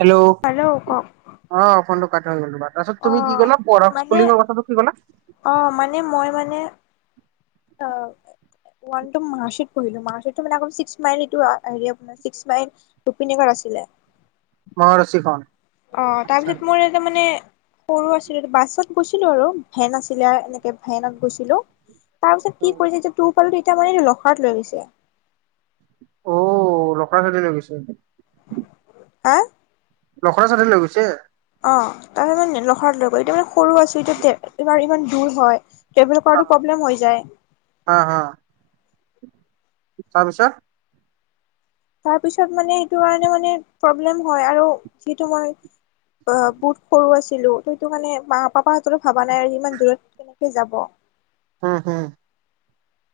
Hello hello কওক অ ফোনটো কাট হৈ গলো বা তাৰপিছত অ তুমি কি কলা পঢ় মানে স্কুলিঙৰ কথাটো কি কলা [unintelligible] অ মানে মই মানে অ মাৰটঢো মেল [unintelligible] ৰুপিনগৰ আছিলে মহাৰছি খন অ তাৰপিছত মোৰ এটা মানে সৰু আছিলোঁ বাছত গৈছিলোঁ আৰু ভেন আছিলে আৰু এনেকে ভেনত গৈছিলোঁ। তাৰপিছত কি কৰিছে যে তোৰ পালো এতিয়া মানেটো লখৰাত লৈ গৈছে অ লখৰা চাইদে লৈ গৈছে হা লখৰা চাইদে লৈ গৈছে, অ তাৰ মানে লখৰা লৈ গৈ এতিয়া মানে সৰু আছো এতিয়া এইবাৰ ইমান দূৰ হয় টেবেল কৰাটো প্ৰব্লেম হৈ যায়। অ হা। তাৰ পিছত? তাৰ পিছত মানে সেইটো কাৰণে মানে প্ৰব্লেম হয়, আৰু যিটো মই অ বহুত সৰু আছিলো, ত এইটো কাৰনে মানে মা পাপাৰ হাতৰ ভবা নাই আৰু ইমান দূৰত কেনেকে যাব। হম হু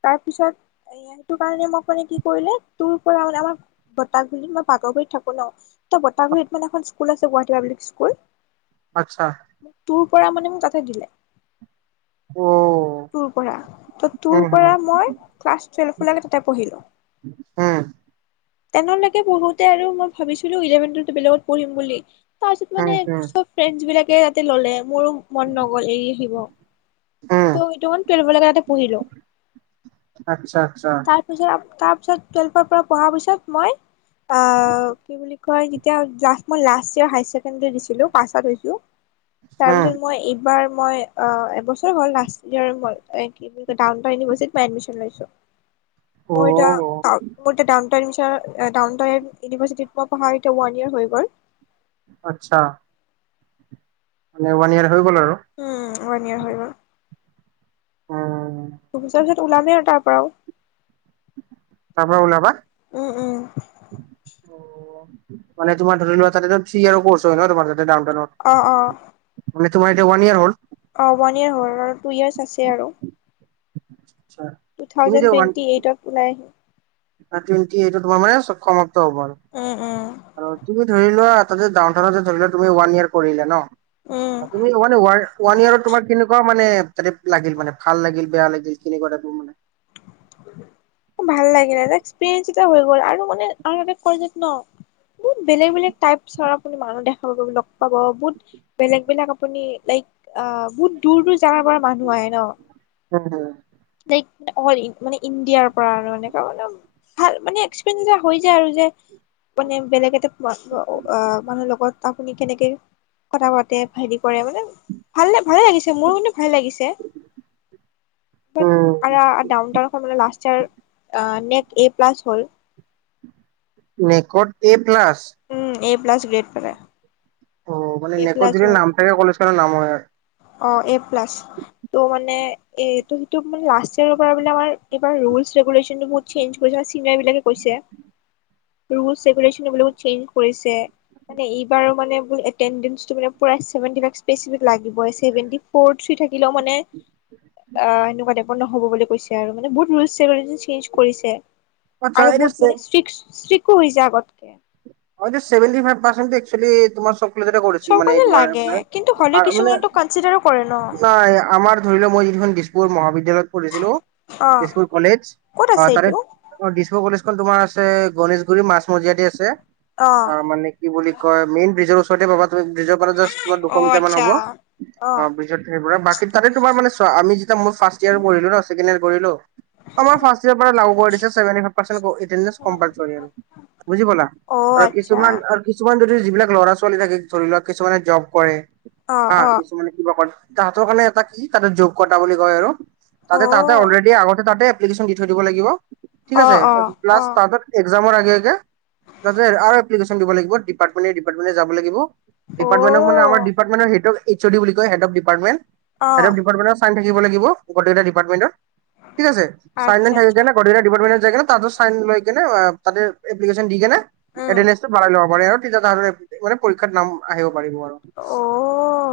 তাৰপিছত এ সেইটো কাৰণে মোক মানে কি কৰিলে তোৰ পৰা মানে আমাক বতাহ বুলি মই পাগৰ কৰি থাকো ন ত বাতাহগুৰিত মানে এখন স্কুল আছে গুৱাহাটী পাবলিক স্কুল। আচ্ছা টু পৰা মানে মোক তাতে দিলে অ টু পৰা, হম টুৰ পৰা হম মই ক্লাছ টুৱেল্ভ লৈকে তাতে পঢ়িলো। হ টেন লেকে পঢ়োতে আৰু মই ভাবিছিলোঁ ইলেভেনটো বেলেগত পঢ়িম বুলি। তাৰপিছত হম মানে হম মোৰ চব ফ্ৰেণ্ড বিলাকে তাতে ললে মোৰো মন নগল এৰি আহিব। হম ত সেইটো কাৰণে টোৱেলভৰলেকে ইয়াতে পঢ়িলোঁ আচ্ছা আচ্ছা তাৰ তাৰ পিছত টুৱেল্ভৰ পৰা পঢ়াৰ পিছত মই অ কি বুলি মই তেতিয়া লাছ মই লাষ্ট ইয়াৰ হাই ছেকেণ্ডাৰী দিছিলোঁ, পাছো হৈছোঁ। তাৰ হম পিছত মই এইবাৰ মই অ এবছৰ হল লাষ্ট ইয়েৰ মই এ কি বুলি কয় টাউনতৰ ইউনিভাৰ্চিটি মই এডমিশ্যন লৈছোঁ। অ মই এতিয়া টাউন মই এতিয়া টাউন টাউনতৰ ইভাৰ্চিটিত মই পঢ়া এতিয়া ওৱান ইয়ৰ হৈ গ'ল। আচ্ছা। মানে ওৱান ইয়েৰ হৈ গ'ল আৰু। উম ওৱান ইয়াৰ হৈ গ'ল। উম দুবছৰ পিছত উলামে আৰু তাৰ পৰাও। তাৰ পৰা ওলাবা? উম উম। অ মানে তোমাৰ ধৰি লোৱা তাতে থ্ৰী ইয়ৰৰ ক'ৰ্চ হয় ন তোমাৰ তাতে ডাউনটাউন অত, অ অ। মানে তোমাৰ এতিয়া ৱান ইয়াৰ হ'ল? অ ওৱান ইয়োৰ হল টু ইয়েৰ্চ আছে আৰু [inaudible] টু তুমি থাউজেণ্ড টুৱেটি এইটত উলাই আহিম। টুৱেটি এইটত তোমাৰ মানে সমাপ্ত হব উম উম আৰু তুমি ধৰি লোৱা তাতে ডাউন টাউনতে ধৰি লোৱা তুমি ৱান য়াৰ কৰিলা ন, উম তুমি ওৱান ইয়াৰত তোমাৰ কেনেকুৱা মানে লাগিল মানে ভাল লাগিল বেয়া লাগিল কেনেকুৱা টাইপৰ মানে। ভাল লাগিল ন এক্সপিৰিয়েঞ্চ এটা হৈ গ'ল আৰু মানে আৰু এটা [unintelligible] বহুত বেলেগ বেলেগ টাইপছৰ আপুনি মানুহ দেখা পাব লগ পাব বহুত। বেলেগ বেলেগ আপুনি লাইক আহ বহুত দূৰ দূৰ জগাৰ পৰা মানুহ আহে ন। উম হু। লাইক অ মানে ইণ্ডিয়াৰ পৰা আৰু এনেকা মানে। ভাল মানে এক্সপে হৈ যায় আৰু যে মানে বেলেগ এটা আ মানে লগত আপুনি কেনেকে কথা পাতে হেৰি কৰে মানে। ভাল ভালে লাগিছে মোৰ মানে ভাল লাগিছে। আৰা ডাউনটাউন খন মানে লাষ্ট ইয়ৰ আ নেক এ প্লাছ হল। Next A plus. Um A plus grade পালে। অ মান এ নেকট প্লাছ যদি হ'ল নাম থাকে কলেজখনৰ নাম হয়। অ এ প্লাছ। ত' মানে এ ত এইটো মে লাষ্ট ইয়ৰ পৰা আমাৰ এইবাৰ ৰুলছ ৰেগোশেচনহ চেঞ্জ কৰিছে চিনিয়ৰ বিলাকে কৈছে। [inaudible] ৰুলচ ৰেগুলেশ্যন এইবিলাক চেঞ্জ কৰিছে মানে এইবাৰো মানে ব এটেনদেঞ্চটো মানে পোৰা [unintelligible] লাগিবই, চেভেন্তি ফৌৰ থ্ৰী থাকিলেও মানে অ এনেকুৱা টাইপৰ নহ'ব বুলি কৈছে আৰু মানে বহুত ৰুলছ ৰেগুলেচন চেঞ্জ কৰিছে। আচ্ছা আৰু এইটো বহুত চে মানে স্ত্ৰীক স্ত্ৰিকো হৈছে আগতকে। হয় দিয়া চেভেন্তি ফাইভ পাৰচেন্টটো একচুৱেলী তোমাৰ সব কলেজতে কৰিছি চব মানে কাৰণে তোমাৰা লাগে মানে কিন্তু হ'লেও ছাৰ মানে কিছুমানতো কনচিডাৰো কৰে ন চাই আমাৰ ধৰি লও মই যিখন দিছপুৰ মহাবিদ্যালয়ত পঢ়িছিলো, অ দিছপুৰ কলেজ ক'ত আছে আহ তাৰে এইটো অ দিছপুৰ কলেজখন তোমাৰ আছে গণেশগুৰি মাাজমজিয়াতে আছে। অ মানে কি বুলি কয় মেইন ব্ৰিজৰ ওচৰতে পাবা তুি ব্ৰিজৰ পৰা জাষ্ট, অ দুশ মিটাৰ মান আচ্ছা হ'ব অ অ ব্ৰিজত। সেই বাকী তাতে তোমাৰ মান আমি যেতিয়া মোৰ ফাৰ্ট ইয়াৰ কৰিলো ন ছেকেণ্ড ইয়াৰ কৰিলো। [unintelligible] অ আৰু আচ্ছা কিছুমান আৰু কিছুমান যদি যিবিলাক ল'ৰা ছোৱালী থাকে ধৰি লওক কিছুমানে জব কৰে। অ আহ অ কিছুমানে কিবা ক তাহাঁতৰ কাৰণে এটা কি তাহতে যোগ কটা বুলি কয় আৰু অ তাতে তাতে অলৰেডি আগতে তাতে এপ্লিকেশ্যন দি থৈ দিব লাগিব ঠিক অ আছে অ অ প্লাছ তাহ, এক্সজামৰ আগে আগে। তই যে আৰু এপ্লিকেচন দিব লাগিব ডিপাৰটমেণ্টে ডিপাৰটমেণ্টে যাব লাগিব অ ডিপাৰটমেণ্টত মানে আমাৰ। ডিপাৰ্টমেণ্ট সেইটো এইচ অডি বুলি কয় সেইটো ডিপাৰ্টমেণ্ট অ [unintelligible] থাকিব লাগিব [unintelligible] ডিপাৰ্টমেণ্টৰ ঠিক আছে? আচ্ছা [unintelligible] থাকি আচ্ছা কেনে প্ৰতিতো ডিপাৰ্টমেণ্ট জেগাত তাতো চাইন লৈ কেনে তাতে এপ্লিকেচন দি কেনে, উম এটেডেচটো ভঢ়াই ল'ব পাৰে আৰু তেতিয়া মানে পীক্ষাৰ নাম আহিব পাৰিব আৰু অ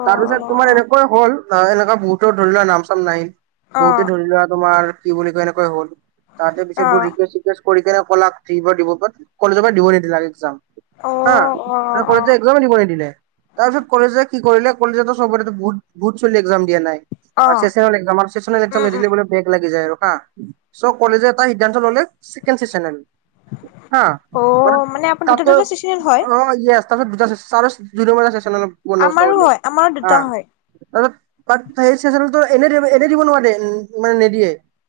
তাৰপিছত তোমাৰ এনেকৈ হ'ল। আ, এনেকুৱা বহুতৰ ধৰি লোৱা নাম-চাম নাহিল, অ অ বহুতে ধৰি লোৱা তোমাৰ কি বুলি কয় এনেকৈ হল তাহাতে পিছত বহুত ৰিকুৱেচ-চিকুৱেচ কৰি কেনে কলাক থাকিব দিব, বাত কলেজৰ পৰা দিব নিদিলাক একজাম। অ অ হা তাক অ কলেজে এক্সজামে দিব নিদিলে তাৰপিছত কলেজে। কি কৰিলে কলেজ চবৰে বুত বহুত ছোৱালী এক্সজাম দিয়া নাই অ চেচনেল এক চেচনেল এক্সাম উম নিদিলে। উম বেগ লাগি যায় আৰু হা। চব কলেজে এটা সিদ্ধান্ত ললে, চছেকেণ্ড চেচন হা, অ মানে আপোনাৰ দুটা তাতে দুটা চিজনেল হয় অ', ইয়েচ তাপিছত দুটা চ-চাৰে [unintelligible] চেচনলে বন্দবস্ত আমাৰো কৰিলে, হয় আমাৰো হা। দুটা হয় তাৰছত তাত সেই চেচনতটো এনে দিয়া নাই, এনে দিব নোৱাৰে, মানে নিদিয়ে।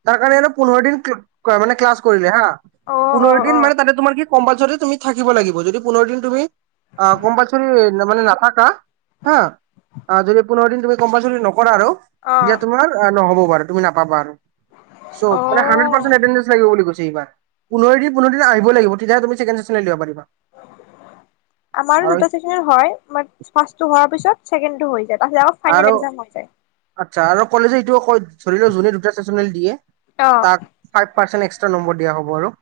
তাৰ কাৰণে আৰু পোন্ধৰ দিন ক্ল, মানে ক্লাছ কৰিলে হা, অ অ পোন্ধৰ অ দিন মানে তাতে তোমাৰ কি কম্পালচৰি তুমি থাকিব লাগিব যদি পোন্ধৰদিন তুমি আহ, কম্পালচৰি মানে নাথাকা হা আ, যদি পোন্ধৰদিন তুমি কম্পালচৰি নকৰা আৰু অ তেতিয়া তুমাৰ নহ'ব বাৰু তুমি নাপাবা আৰু। চ', অ মানে হানড্ৰেট পাৰ্চেণ্ট এটেণ্ডেন্স লাগিব‌ বুলি কৈ ছে এইবাৰ। পোন্ধৰদিন-পোন্ধৰদিনে আহিব লাগিব, তেতিয়াহে তুমি চিকেন চেচন দিব পাৰিবা। আমাৰো আৰু দুটা চেচনে হয়, ফাৰ্ষ্টটো হোৱাৰ পিছত ছেকেডটো হৈ য়ায। তাৰছত আও আৰু ফাইনেল একজাম হৈ যায়। আচ্ছা, আৰু কলেজে এইটোৱ কয়, ধৰি লোৱা যোনে দুটা চেচনেল দিয়ে, অ তাক ফাইভ পাৰ্চেট এক্সট্ৰ নম্বৰ দিয়া হব আৰু।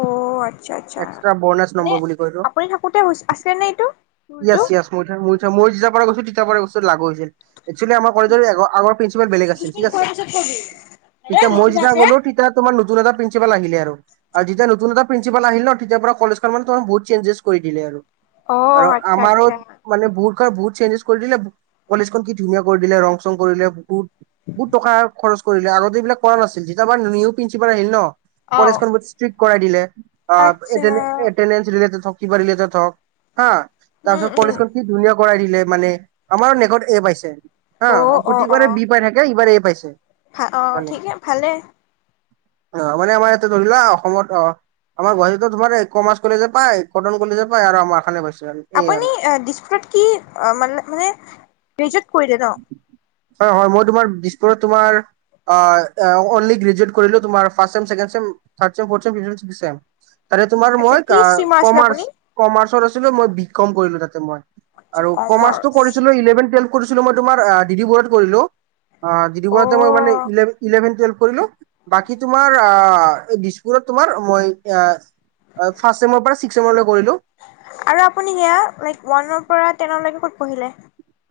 অ', আচ্ছা আচ্ছা। এক্সট্ৰা বনাছ মানে নম্বৰ বুলি কয়তো আপুনি থাকোতে হৈ আছে নে এইটো, ৰোলটো? মই থা মই থা, মই যিতিয়াৰ পৰা গৈছো তিতিয়াৰ পৰা বস্তুটো লাগু হৈছিল। একচলি আমাৰ কলেজৰ এগ-আগৰ প্ৰিন্ঞ্চিপাল বেলেগ আছিল, খিচমিচ ঠিক আছে। খোৱাৰ পিছত কবি। এ এতিয়া মই লিখিবা যিতিয়া আছে। গ'লো তিতিয়া তোমাৰ নতুন‌ এটা প্ৰন্ঞ্চিপাল আহিলে আৰু। আৰু যিতিয়া নতুন এটা প্ৰিন্ঞ্চিপাল আহি ন, তিতিয়াৰ পৰা কলেজখন মানে তোমাৰ বহুত চেঞ্জেছ কৰি দিলে আৰু। আৰু অ' আচ্ছা আমাৰো, আচ্ছা মানে বহুত খন বহুত চেঞ্জেছ কৰি দিলে। কলেজখন কি ধুনীয়া কৰি দিলে, ৰং-চং কৰি দিলে বহুত, বহুত টকা খৰচ আগতে এইবাক কৰা নাছিল, যিতিয়াৰ পৰা নিউ প্ৰিন্সিপাল আহিল ন অ' কলেজখন বহুত ষ্ট্ৰিক কৰাই দিলে। অ', আচ্ছা এটেণ্ড-এটেণ্ডেন্স ৰিলেটেত হক, কিবা ৰিলেটেত হওক, হা। উম তাৰছত উম কলেজখন কি ধুনীয়া কৰাই দিলে মানে। আমাৰো নেকত এ পাইছে হা, অ' অ' প্ৰতিবাৰে অ' বি পাই থাক কে এইবাৰ এ পাইছে। ভা, অ', মানে ঠিকে ভালে। অ', মানে আমাৰ ইয়াতে ধৰিলা, অসমত অ'। আমাৰ গুৱাহাটীতো তোমাৰ এ কমাৰ্চ কলেজে পায়, কটন কলেজে পায় আৰু আমাৰ খনে পাইছে আৰু। এই আৰু আপুনি আ দিছপুৰত কি আ মান-মানে গ্ৰেজুৱেট কৰিলে ন? হয় হয়, মই তোমাৰ দিছপুৰত তোমাৰ আ এ, অনলি গ্ৰেজুৱট কৰিলো তোমাৰ first sem, second sem third sem, fourth same [unintelligible] তাতে তোমাৰ আচ্ছা মই কি কা ষ্ট্ৰীমাৰ আছিলে আপুনি কমাৰ্চ-কমাৰ্চৰ আছিলো, মই বিকম কৰিলো তাতে মই। আচ্ছা আৰু কমাৰ্চটো কমাৰ্চ কৰিছিলো ইলেভেন টুৱেলভ কৰিছিলো মই তোমাৰ আ ডি ডি বৰুৱাত কৰিলো। আ, ডি ডি অ' বৰুৱাতে মই মানে ইলে-ইলেভেন টোৱেলভ কৰিলো। বাকী তোমাৰ আ, এ দিছপুৰত তোমাৰ মই আ আ ফাৰ্ষ্ট ছেমৰ পৰা ছিক্স ছেমৰলৈ কৰিলো। আৰু আপুনি সেইয়া লাইক ৱানৰ পৰা টেনৰলৈকে ক'ত পঢ়িলে?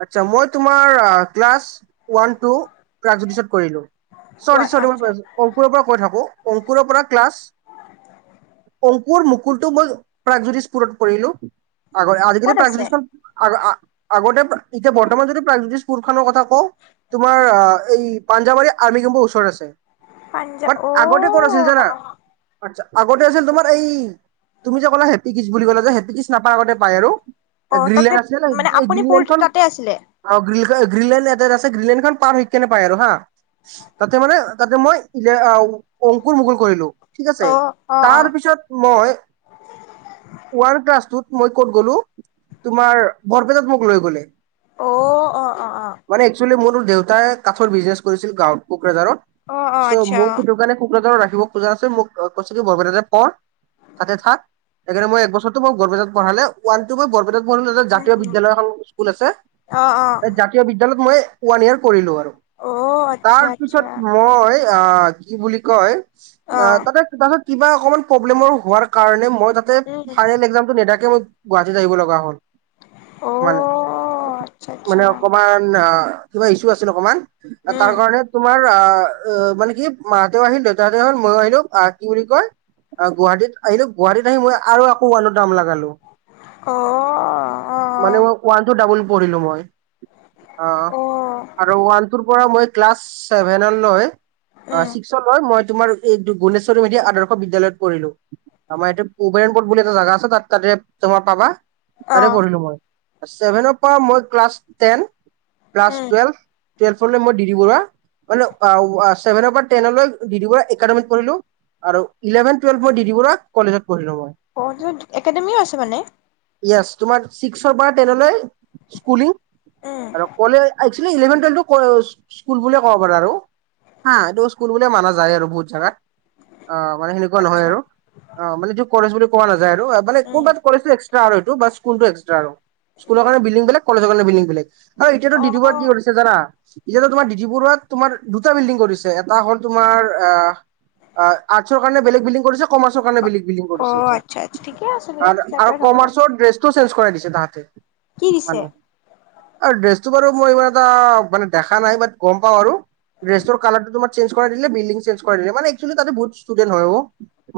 আচ্ছা, মই তোমাৰ ক্লাছ ওৱানটো প্ৰাগজ্যোতিষত কৰিলোঁ। চৰি চৰি, আচ্ছা মই অংকুৰৰ পৰা কৈ থাকো অংকুৰৰ পৰা ক্লাছ অং কোৰ মুকুলটো মই প্ৰাগজ্যোতিষ পুৰত কৰিলো, আগতে আজিকালি ক'ত আছে? প্ৰাগজ্যোতিষখন আৰু আ-আগতে এতিয়া বৰ্তমান যদি প্ৰাগ্যোতিষ পুৰখনৰ কথা কও তোমাৰ এই পাঞ্জাৱৰী আৰ্মি কেম্পৰ ওচৰত আছে। পাঞ্জাৱ বাট আগতে ক'ত আছিল অ' জানা? আচ্ছা, আগতে আছিল তোমাৰ এই তুমি যে কলা হেপি কিদজ বুলি কলা যে, হেপি কিদজ নাপা আগতে পাই আৰু, অ' তাতে গ্ৰীণলেণ্ড আছিল মানে এই আপুনি পঢ়োতে গ্ৰীণলেণ্ডখন তাতে আছিলে? অ গ্ৰী গ্ৰীললেন ইয়াতে আছে গ্ৰীললেনখন পাৰ হৈ কিনে পায় আৰু হা তাতে মানে, তাতে মই ইলে আ অংকুৰ মুকুল কৰিলো, ঠিক আছে। অ' অ' অ'। তাৰপিছত মই ওৱান ক্লাছ টুত মই ক'ত গ'লো তোমাৰ বৰপেটাত মোক লৈ গ'লে। ও ও ও অ অ অ অ। মানে একচুৱেলী মোৰোৰ দেউতাইয়ে কাঠৰ বিজনেছ কৰিছিল গাঁৱত অ' অ' কোকৰাঝাৰত। আচ্ছা চ'মোক অ'। সেইটো কাৰণে কোকৰাঝাৰত ৰাখিব খোজা নাছিল মোক কৈছে কি বৰপেটাতে পৰ। তাতে থাক সেইকাৰণে মই এক বছৰৰতো মই বৰপেটাত পঢ়ালে ওৱান-টু মই বৰপেটাত মোৰ মততে উম জাতীয় উম বিদ্যালয় এখন স্কুল আছে। অ অ। জাতীয় বিদ্যালয়ত মই ওৱান ইয়ৰ কৰিলো আৰু অ' আচ্ছা আচ্ছা। তাৰপিছত ম মই আ আ আ কি বুলি কয় আ অ'। তাতে তাৰপাছত কিবা অকমান প্ৰব্লেমৰ হোৱাৰ কাৰণে মই তাতে উম ফাইনেল এক্সামটো নেদাকে মই গুৱাহাটীত আহিব লগা হ'ল অ' মানে আচ্ছা আচ্ছা। মানে অকমান অ অ অ কিবা ইসু আছিল অকমান উম তাৰ কাৰণে তোমাৰ আহ আহ আহ অ মানে কি মাহঁতেও আহিল দেউতাহঁতে আহিল মইও আহিলো আহ কি বুলি কয় অ গুৱাহাটীত আহিলো গুৱাহাটীত আহি মই আৰু আকৌ উৱানত নাম লাগাল। অ অ অ মানে মই ওৱান-টু ডাবল পঢ়িলো মই। অ অ অ আৰু ওৱান-টুৰ পৰা মই ক্লাছ ছেভেনলৈ অ ছিক্স অ লৈ মই তোমাৰ এই গুণেশ্বৰী মেধি আদৰ্শ বিদ্যালয়ত পঢ়িলো। আমাৰ ইয়াতে উভেৰণ বোট বুলি এটা জাগা আছে তাত তাতে তোমাৰ পাবা। তাতে অ'। পঢ়িলো মই ছেভেনৰ পৰা মই ক্লাছ টেন ক্লাছ উম টুৱেলভ। তেলফৰে মই দি দিব না। মানে ওৱা ওৱা ছেভেনৰ পৰা টেনলৈ ডি ডি বৰা একাডেমিত পঢ়িলো। আৰু ইলেভেন টুৱেলভ মই ডি ডি বৰুৱা কলেজত পঢ়িলো মই। অ যত একাডেমিও আছে মানে য়েছ, তোমাৰ ছিক্সৰ পৰা টেনলৈ স্কুলিং উম। আৰু কলে আই একচুৱেলী ইলেভেন-টুৱেলভটো কোৰ্চ স্কুল বুলিয়ে ক'ব পাৰি আৰু হা, এইটো স্কুল বুলিয়ে মানা যায় আৰু বহুত জাগাত। আ আ মানে সেনেকুৱা নহয় আচ্ছা। আৰু অ মানে এইটো কলেজ বুলি কোৱা নাযায় আৰু আ মানে উম কবাত কলেজটো এক্স আৰু এইটো বাছ স্কুলটো এক্সট্ৰা আৰু স্কুলৰ কাৰণে বিল্ডিং বেলেগ কলেজৰ কাৰণে বিল্ডিং বেলেগ আৰু এতিয়াটো ডি ডি বৰুৱাত কি অ' কৰিছে। তে জানা এতিয়াতো তোমাৰ ডি ডি বৰুৱাত তোমাৰ দুটা বিল্ডিং কৰিছে এটা হ'ল তোমাৰ আহ আ আৰ্টছৰ কাৰনে বেলেগ বিল্ডিং কৰিছক। কমাৰ্চৰ কাৰণে বেলেগ বিল্ডিং কৰিছে অ' এতিয়া, আচ্ছা আচ্ছা ঠিকে আছে দিয়ক আৰু আৰু ছেপাৰেট হ'ব লাগে। কমাৰ্চৰ ড্ৰেছ চেঞ্জ কৰাই দিছে তাহাঁতে। কি দিছে? মানে আৰু ড্ৰেছটো বাৰু মই ইমান এটা মানে দেখা নাই বাট গম পাওঁ আৰু ড্ৰেছৰ কালাৰটো তোমাৰ চেঞ্জ কৰাই দিলে বিল্ডিং চেঞ্জ কৰাই দিলে মানে একচুৱেলি তাতে বহুত ষ্টুডেণ্ট হয় অ।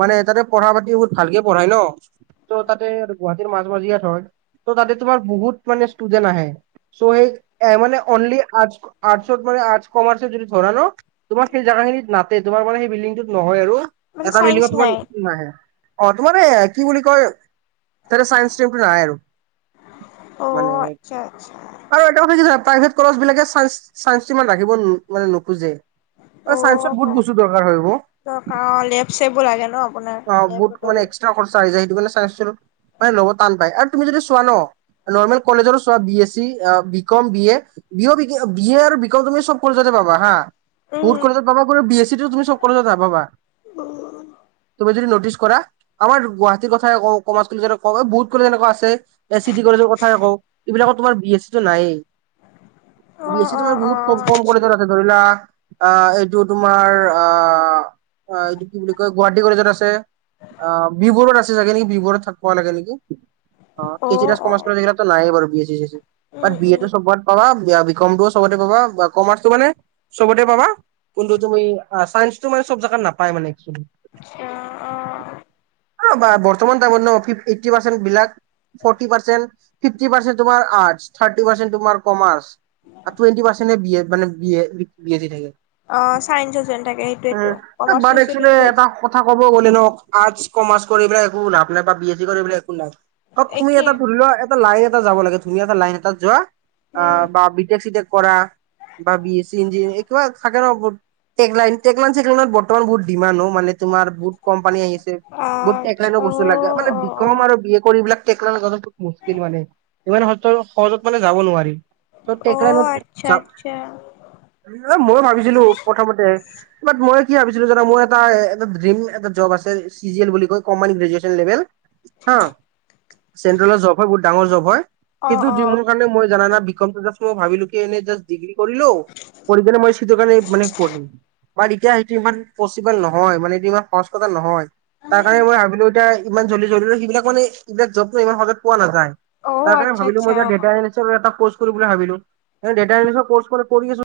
মানে তাতে পঢ়া-পাতি বহুত ভালকে পঢ়াই ন ত' তাতে আৰু গুৱাহাটীৰ মাজ-মাজিয়াত হয়। ত' তাতে তোমাৰ বহুত মানে ষ্টুডেন্ট আহে চ' সেই এ মানে অনলি আৰ্টছ ক আৰ্টছত মানে আৰ্টছ কমাৰচিয়েল যদি ধৰা ন তোমাৰ সেই জাগা খিনিত নাতে তোমাৰ মানে সেই বিল্ডিংটোত নহয় আৰু মানে এটা চাইন্স বিল্ডিংত তোমাৰ নাই নাহে। অ তোমাৰ এ কি বুলি কয় তাতে চাইন্স ষ্ট্ৰীমটো নাই আৰু অ মানে এক আচ্ছা আচ্ছা আৰু এটা কথা কি জানা প্ৰাইভেট কলেজ বিলাকে চাইন্স চাইন্সটো ইমান ৰাখিব মানে নোখোজে। অ চাইন্সত বহুত বস্তু দৰকাৰ হয় অ। ত কা লেব-চেববো লাগে ন। আপোনাৰ অ বহুত মানে লেবৰেটৰী এক্সট্ৰা খৰচা আহি যায় সেইটো কাৰণে চাইন্সটো মানে ল'ব টান পায় আৰু তুমি যদি চোৱা ন নৰ্মেল কলেজৰো চোৱা B S C B com B A বিয় বি বি এ আৰু বি কম তুমি চব কলেজতে পাবা হা উম বহুত কলেজত পাবা আকৌ বি এ চিটো তুমি চব কলেজত নাপাবা। উ উ উ উ উ উ তুমি যদি নটিছ কৰা আমাৰ গুৱাহাটীৰ কথায়ে কও কমাৰ্চ কলেজত কওঁ মানে বহুত এনেকুৱা আছে। এ চিটি কলেজৰ কথাই কও এইবিলাকত তোমাৰ বি এছ চি তো নায়েই অ বি এছ চি অ তোমাৰ অ বহুত কম আচ্ছা কলেজত আছে ধৰিলা অ এইটো তোমাৰ অ এইটো কি বুলি কয় গুৱাহাটী কলেজত আছে বিবৰুৱাত আছে চাগে নেকি বিবৰুৱাত থাকিব লাগে নেকি অ এইকেইটা কমাৰ্চ কলেজ এইকেইটাততো নাই বাৰু B S C C S C um B A um টো চবত পাবা বি কম টোও সবতে পাবা বা কমাৰ্চটো মানে চবতে পাবা কিন্তু তুমি চাইন্সটো মানে চব জেগাত নাপায় মানে একচোৱেলি অ অ এ বৰ্তমান টাইমত ন ফিফ এইতটি পাৰ্চেন্ট বিলাক ফৰ্টি পাৰ্চেণ্ট ফিফিটি পাৰ্চেণ্ট তোমাৰ আৰ্টচ থাৰ্টি পাৰ্চেণ্ট তোমাৰ কমাৰ্চ টুৱেণ্টি পাৰ্চেণ্টে বি এ মানে B A B S C থাকে অ চাইন্সত যেন থাকে সেইটোৱেতো উম, এ বাট একচুৱেলি কমাৰ্চিয়েলি এটা তুমি কথা কব গ'লে ন আৰ্টচ কমাৰ্চ কৰি পেলাই একো লাভ নাই বা বি এছ চি কৰি পেলাই একো লাভ অ তুমি একে এটা ধৰি লোৱা এটা লাইন এটা যাব লাগে তুমি এটা লাইন এটাত যোৱা উম অহ বা বিটেক চিটেক কৰা বা বি এছি ইঞ্জিয়াৰ এই কিবা থাকে ন এইবোৰ পেণ্টুলন চেণ্টুলান বৰ্তমান বহুত ডিমাণ্ড অ মানে [unintelligible] তোমাৰ বহুত কোম্পানী আহিছে বহুত টেক আচ্ছা লাইনৰ অ বস্তু লাগে মানে অ বি অ কম আৰু বি এ কৰি এইবিলাক খুব মু্স্কিল মানে ইমান স সহজত মানে যাব নোৱাৰি অ তেকলাইনত আচ্ছা চাওক আচ্ছা মই ভাবিছিলোঁ যপ্ৰথমতে বাট মই কি ভাবিছিলোঁ জানা মই এটা এটা ডিম এটা জব আছে চি জিল এল বুলি কয় কম্পানী গ্ৰেজুৱেতেল লেবেল হা চেন্ট্ৰেলৰ জব হয় বহুত ডাঙৰ জব হয় অ কিন্তু অ যি মোৰ কাৰণে মই জনাজাত বিকম জাছ মই ভাবিলোঁ কি এনে জাচ ডিগ্ৰী কৰিলো কৰি কিনে মই চিটৰ কাৰণে মানে পঢ়িলো বাট ইতিয়া এইটো ইমান পচিবল হয় মানে এইটো ইমান সহজ কথা নহয় তাৰ কাৰণে মই ভাবিলো এতিয়া ইমান জল্দি জল্দি সেইবিলাক মানে এইবিলাক জবটো ইমান সহজত পোৱা নাযায় অ তাৰ কাৰণে আচ্ছা ভাবিলো আচ্ছা মই অ দেউতাই এটা কৰ্চ কৰো বুলি ভাবিলো তাৰপিছত দেউতাই কৈছে কৰ্চ কৰি কৰি আছো